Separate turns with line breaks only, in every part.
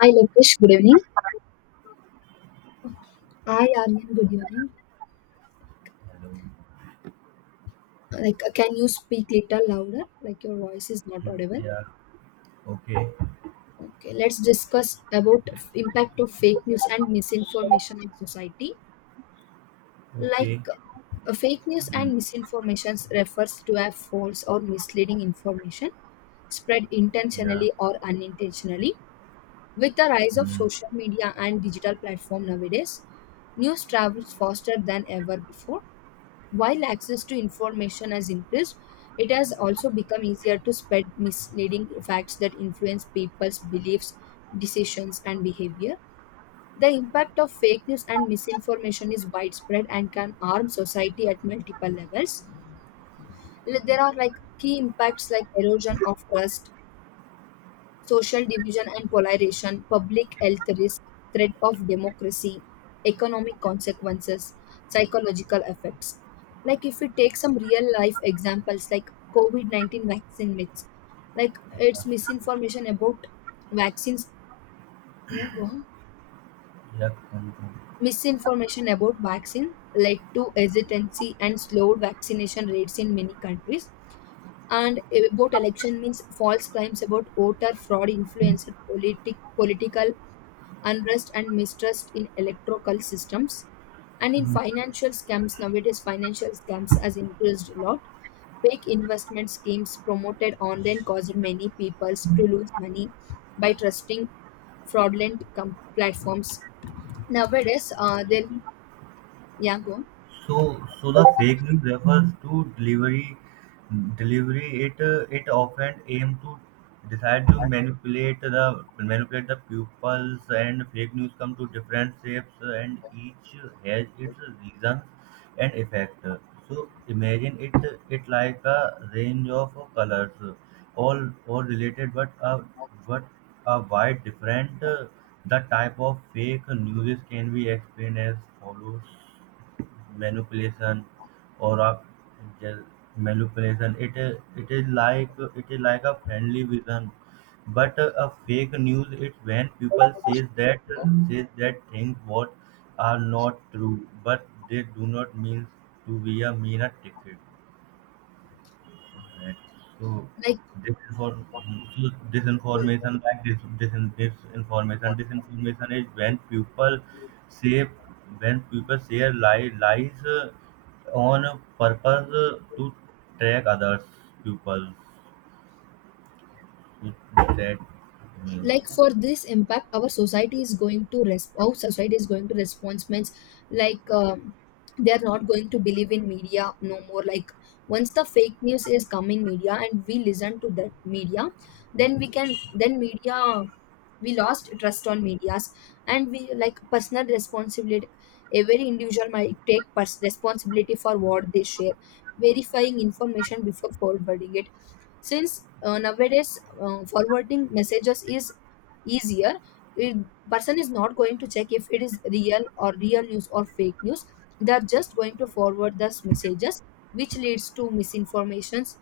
Hi, Lokesh. Good evening. Hi, Aryan. Good evening.
Hello.
Can you speak little louder? Like, your voice is not
Mm,
audible.
yeah. Okay.
Okay, let's discuss about impact of fake news and misinformation on society. Like,
Okay.
Fake news
Mm,
and misinformation refers to a false or misleading information spread
yeah.
intentionally or unintentionally. With the rise of
Mm,
social media and digital platform nowadays, news travels faster than ever before. While access to information has increased, it has also become easier to spread misleading facts that influence people's beliefs, decisions, and behavior. The impact of fake news and misinformation is widespread and can harm society at multiple levels. Like, there are like key impacts like erosion of trust, social division and polarization, public health risk, threat of democracy, economic consequences, psychological effects. Like if we take some real life examples like COVID-19 vaccine myths, like it's
yes.
misinformation about vaccines. Yeah, go on.
Yeah. Come, come.
Misinformation about vaccine led to hesitancy and slowed vaccination rates in many countries. And about election means false claims about voter fraud influenced political unrest and mistrust in electrical systems. And in
Mm,
financial scams, nowadays financial scams has increased a lot. Fake investment schemes promoted online caused many peoples to lose money by trusting platforms. Nowadays, there, yeah, go on.
so the fake news refers to delivery. Delivery. It it often aim to decide to manipulate the pupils, and fake news come to different shapes, and each has its reasons and effect. So imagine it it like a range of colors, all related, but are wide different. The type of fake news can be explained as follows: manipulation or a gel- manipulation. It is like, it is like a friendly vision, but a fake news, it's when people says that, says that things what are not true, but they do not mean to be a mere ticket. Right. So
Like
disinform so disinformation, like disinformation is when people say, when people share lies on purpose to track others people, that means,
like for this impact our society is going to our society is going to response means like they are not going to believe in media no more. Like once the fake news is come in media and we listen to that media, then then media we lost trust on medias. And we like personal responsibility, every individual might take responsibility for what they share, verifying information before forwarding it. Since nowadays forwarding messages is easier, it, person is not going to check if it is real or real news or fake news. They are just going to forward those messages, which leads to misinformations,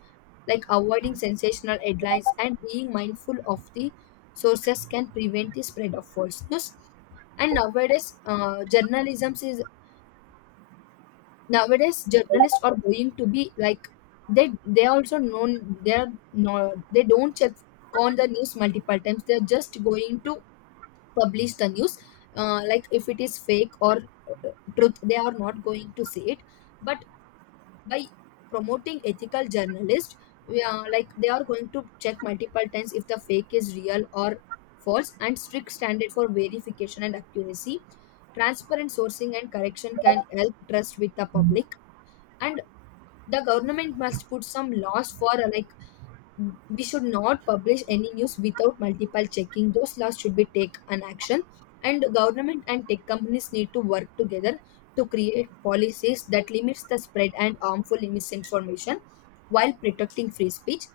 like avoiding sensational headlines and being mindful of the sources can prevent the spread of false news. And nowadays journalism is, nowadays journalists are going to be like, they also known they're, no they don't check on the news multiple times. They're just going to publish the news, like if it is fake or uh, truth, they are not going to see it. But by promoting ethical journalists, we are like they are going to check multiple times if the fake is real or false, and strict standard for verification and accuracy, transparent sourcing and correction can help trust with the public. And the government must put some laws for like we should not publish any news without multiple checking, those laws should be take an action. And government and tech companies need to work together to create policies that limits the spread and harmful misinformation while protecting free speech.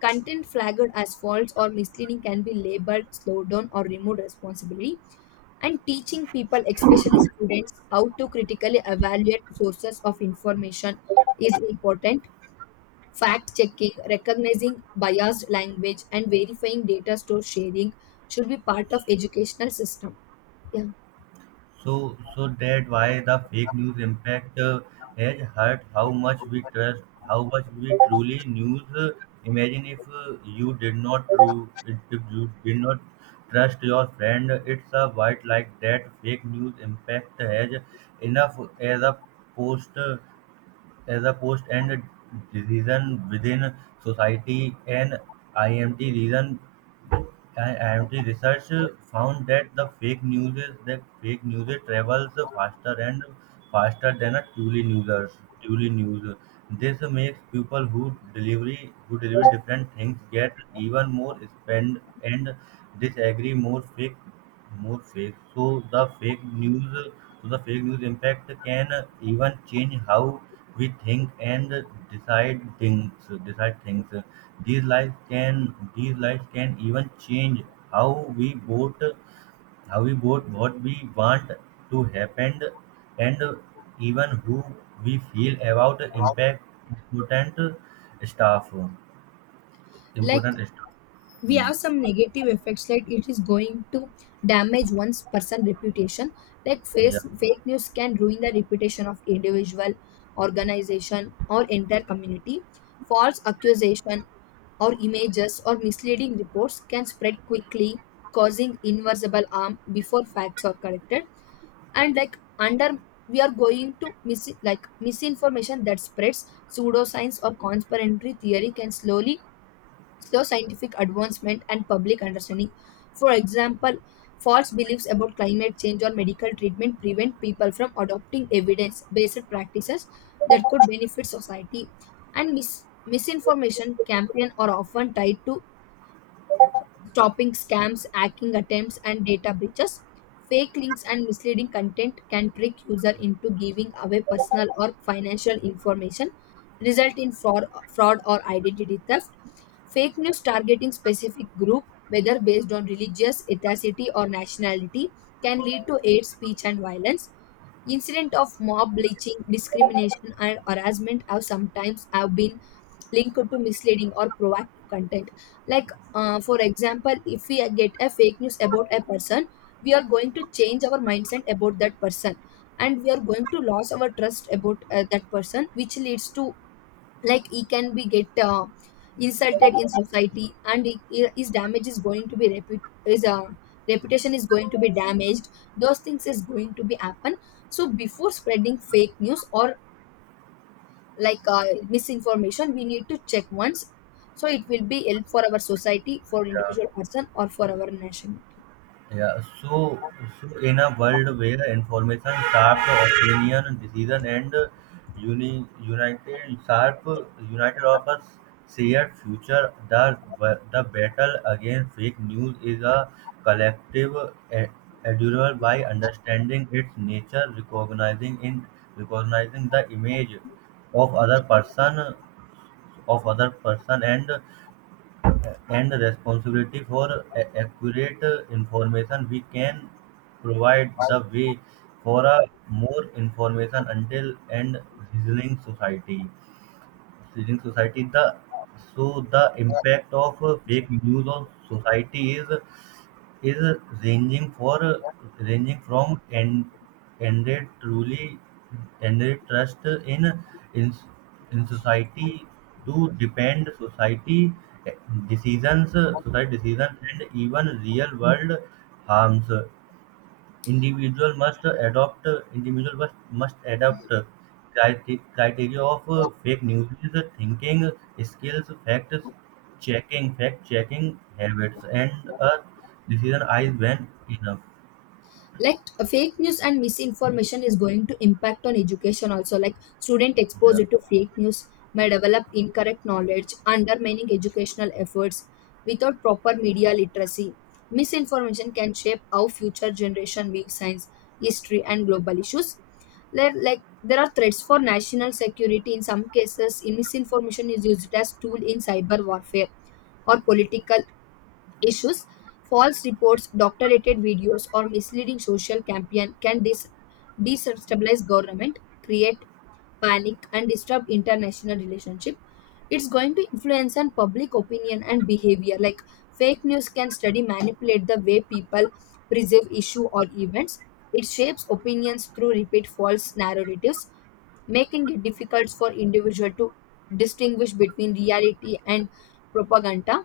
Content flagged as false or misleading can be labeled, slowed down, or removed responsibility. And teaching people, especially students, how to critically evaluate sources of information is important. Fact checking, recognizing biased language, and verifying data store sharing should be part of educational system. Yeah,
so that why the fake news impact has hurt how much we trust, how much we truly news. Imagine if you did not true, if you did not trust your friend, it's a white like that. Fake news impact has enough as a post. As a post and reason within society, and IMT reason IMT research found that the fake news is, that fake news travels faster and faster than a truly news. Truly news. This makes people who delivery, who deliver different things, get even more spend and disagree more fake, more fake. So the fake news impact can even change how we think and decide things. Decide things. These lies can even change how we vote, how we vote, what we want to happen, and even who we feel about impact important stuff.
like
Important stuff.
we
Hmm.
have some negative effects. Like it is going to damage one's person reputation. Like
Yeah.
face, fake news can ruin the reputation of individual, organization, or entire community. False accusation or images or misleading reports can spread quickly, causing irreversible harm before facts are corrected. And like under, we are going to mis, like misinformation that spreads pseudoscience or conspiratory theory can slowly slow scientific advancement and public understanding. For example, false beliefs about climate change or medical treatment prevent people from adopting evidence based practices that could benefit society. And misinformation campaign are often tied to stopping scams, hacking attempts, and data breaches. Fake links and misleading content can trick user into giving away personal or financial information, result in fraud or identity theft. Fake news targeting specific group, whether based on religious, ethnicity, or nationality, can lead to hate speech and violence. Incident of mob lynching, discrimination, and harassment have sometimes have been linked to misleading or proactive content. Like for example if we get a fake news about a person, we are going to change our mindset about that person, and we are going to lose our trust about that person, which leads to like he can be get insulted in society, and his damage is going to be reput- his reputation is going to be damaged. Those things is going to be happen. So before spreading fake news or like misinformation, we need to check once, so it will be help for our society, for
Yeah.
individual person, or for our nationality.
Yeah, so, so in a world where information sharp, opinion, decision, and uni, united sharp, united of us, shared future, the battle against fake news is a collective e- endeavor. By understanding its nature, recognizing in, recognizing the image of other person, of other person, and responsibility for accurate information, we can provide the way for a more information until and reasoning society, reasoning society. The so the impact of fake news on society is ranging for, ranging from and ended truly, ended trust in, in, in society, to depend society, eh, decisions society decisions and even real world harms. Individual must adopt, individual must adopt criteria of fake news is thinking skills, fact checking habits, and a decision eyes when enough.
Like fake news and misinformation is going to impact on education also. Like student
Yeah,
exposed to fake news may develop incorrect knowledge, undermining educational efforts. Without proper media literacy, misinformation can shape how future generation view science, history, and global issues. There, like there are threats for national security. In some cases in misinformation is used as tool in cyber warfare or political issues. False reports, doctorated videos, or misleading social campaign can destabilize government, create panic, and disturb international relationship. It's going to influence on public opinion and behavior. Like fake news can study manipulate the way people perceive issue or events. It shapes opinions through repeat false narratives, making it difficult for individual to distinguish between reality and propaganda.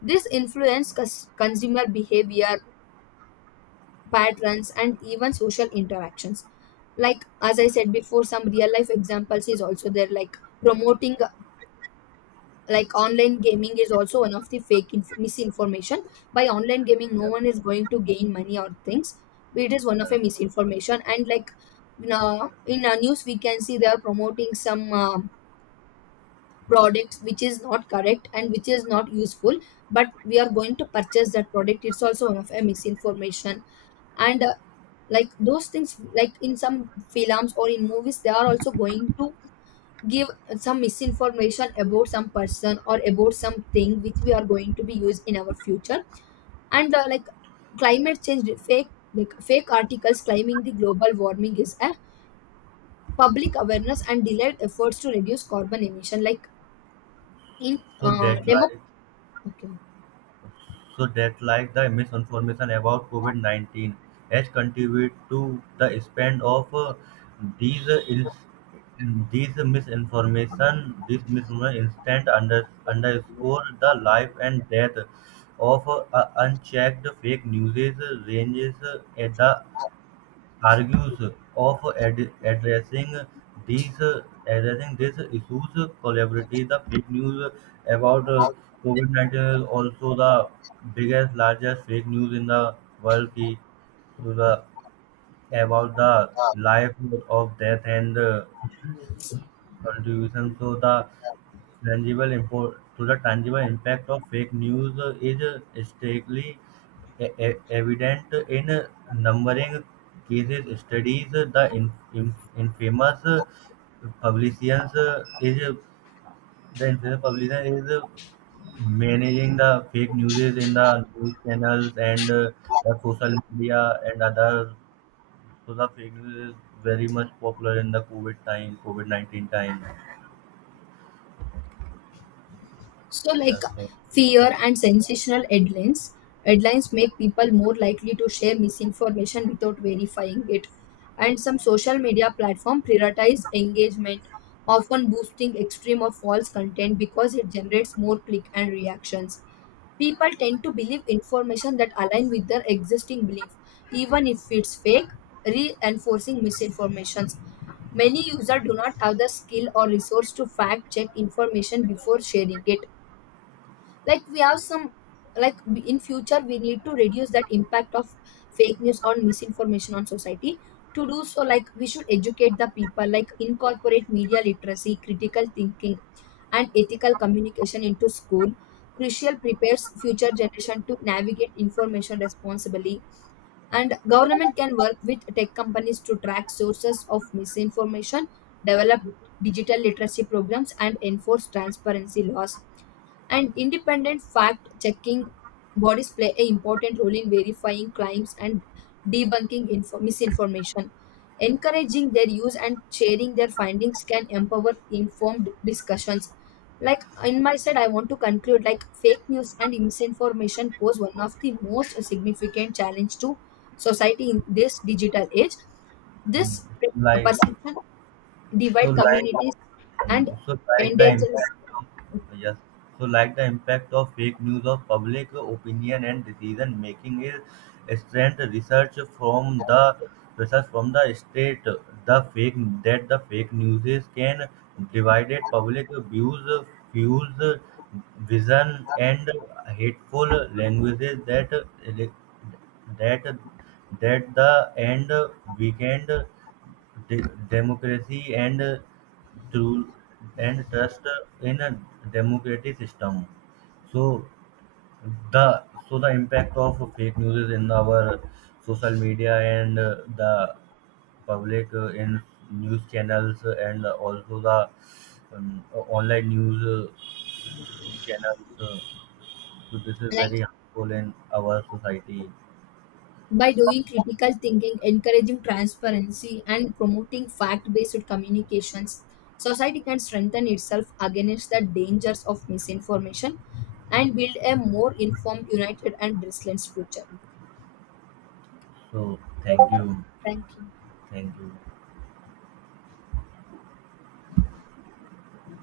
This influence consumer behavior patterns and even social interactions. Like as I said before, some real life examples is also there. Like promoting like online gaming is also one of the misinformation. By online gaming no
yeah.
one is going to gain money or things. It is one of
Yeah.
a misinformation. And like in our news we can see they are promoting some products which is not correct and which is not useful, but we are going to purchase that product. It's also one of a misinformation. And like those things like in some films or in movies, they are also going to give some misinformation about some person or about something which we are going to be used in our future. And like climate change fake, like fake articles claiming the global warming is a public awareness and delayed efforts to reduce carbon emission. Like in
So that
demo,
like
okay.
So that like the misinformation about COVID-19 has contributed to the spread of these these misinformation, this misinformation instant under, underscore the life and death of unchecked fake news, ranges at the argues of addressing these, addressing these issues collaboratively. The fake news about COVID-19 is also the biggest, largest fake news in the world. Ki, so the, about the life of death and contribution. So the tangible impact of fake news is starkly evident in numbering cases studies the infamous publicians is the infamous publician is managing the fake news in the news channels and the social media and other. So the fake news is very much popular in the covid time, covid-19 time.
So, like
Yeah, so.
fear and sensational headlines make people more likely to share misinformation without verifying it. And some social media platform prioritize engagement, often boosting extreme or false content because it generates more click and reactions. People tend to believe information that align with their existing belief, even if it's fake, reinforcing misinformations. Many users do not have the skill or resource to fact check information before sharing it. Like we have some, like we, in future we need to reduce that impact of fake news or misinformation on society. To do so, like we should educate the people, like incorporate media literacy, critical thinking, and ethical communication into school. Crucial prepares future generation to navigate information responsibly. And government can work with tech companies to track sources of misinformation, develop digital literacy programs, and enforce transparency laws. And independent fact checking bodies play an important role in verifying claims and debunking misinformation. Encouraging their use and sharing their findings can empower informed discussions. Like in my side I want to conclude, like fake news and misinformation pose one of the most significant challenge to society in this digital age. This
Mm, like,
perception
so
divide
like.
communities
Mm,
and
So like the
endangers.
impact, yes. So like the impact of fake news of public opinion and decision making is strength, research from the, research from the state, the fake, that the fake news is can divided public views, fuels vision and hateful languages that, that that the end weekend democracy and through and trust in a democratic system. So so the impact of fake news is in our social media and the public in news channels and also the um, online news channels. So this is
Like
very harmful in our society.
by doing critical thinking, encouraging transparency, and promoting fact based communications, society can strengthen itself against the dangers of misinformation and build a more informed, united, and resilient future.
So thank you,
Thank you.
thank you.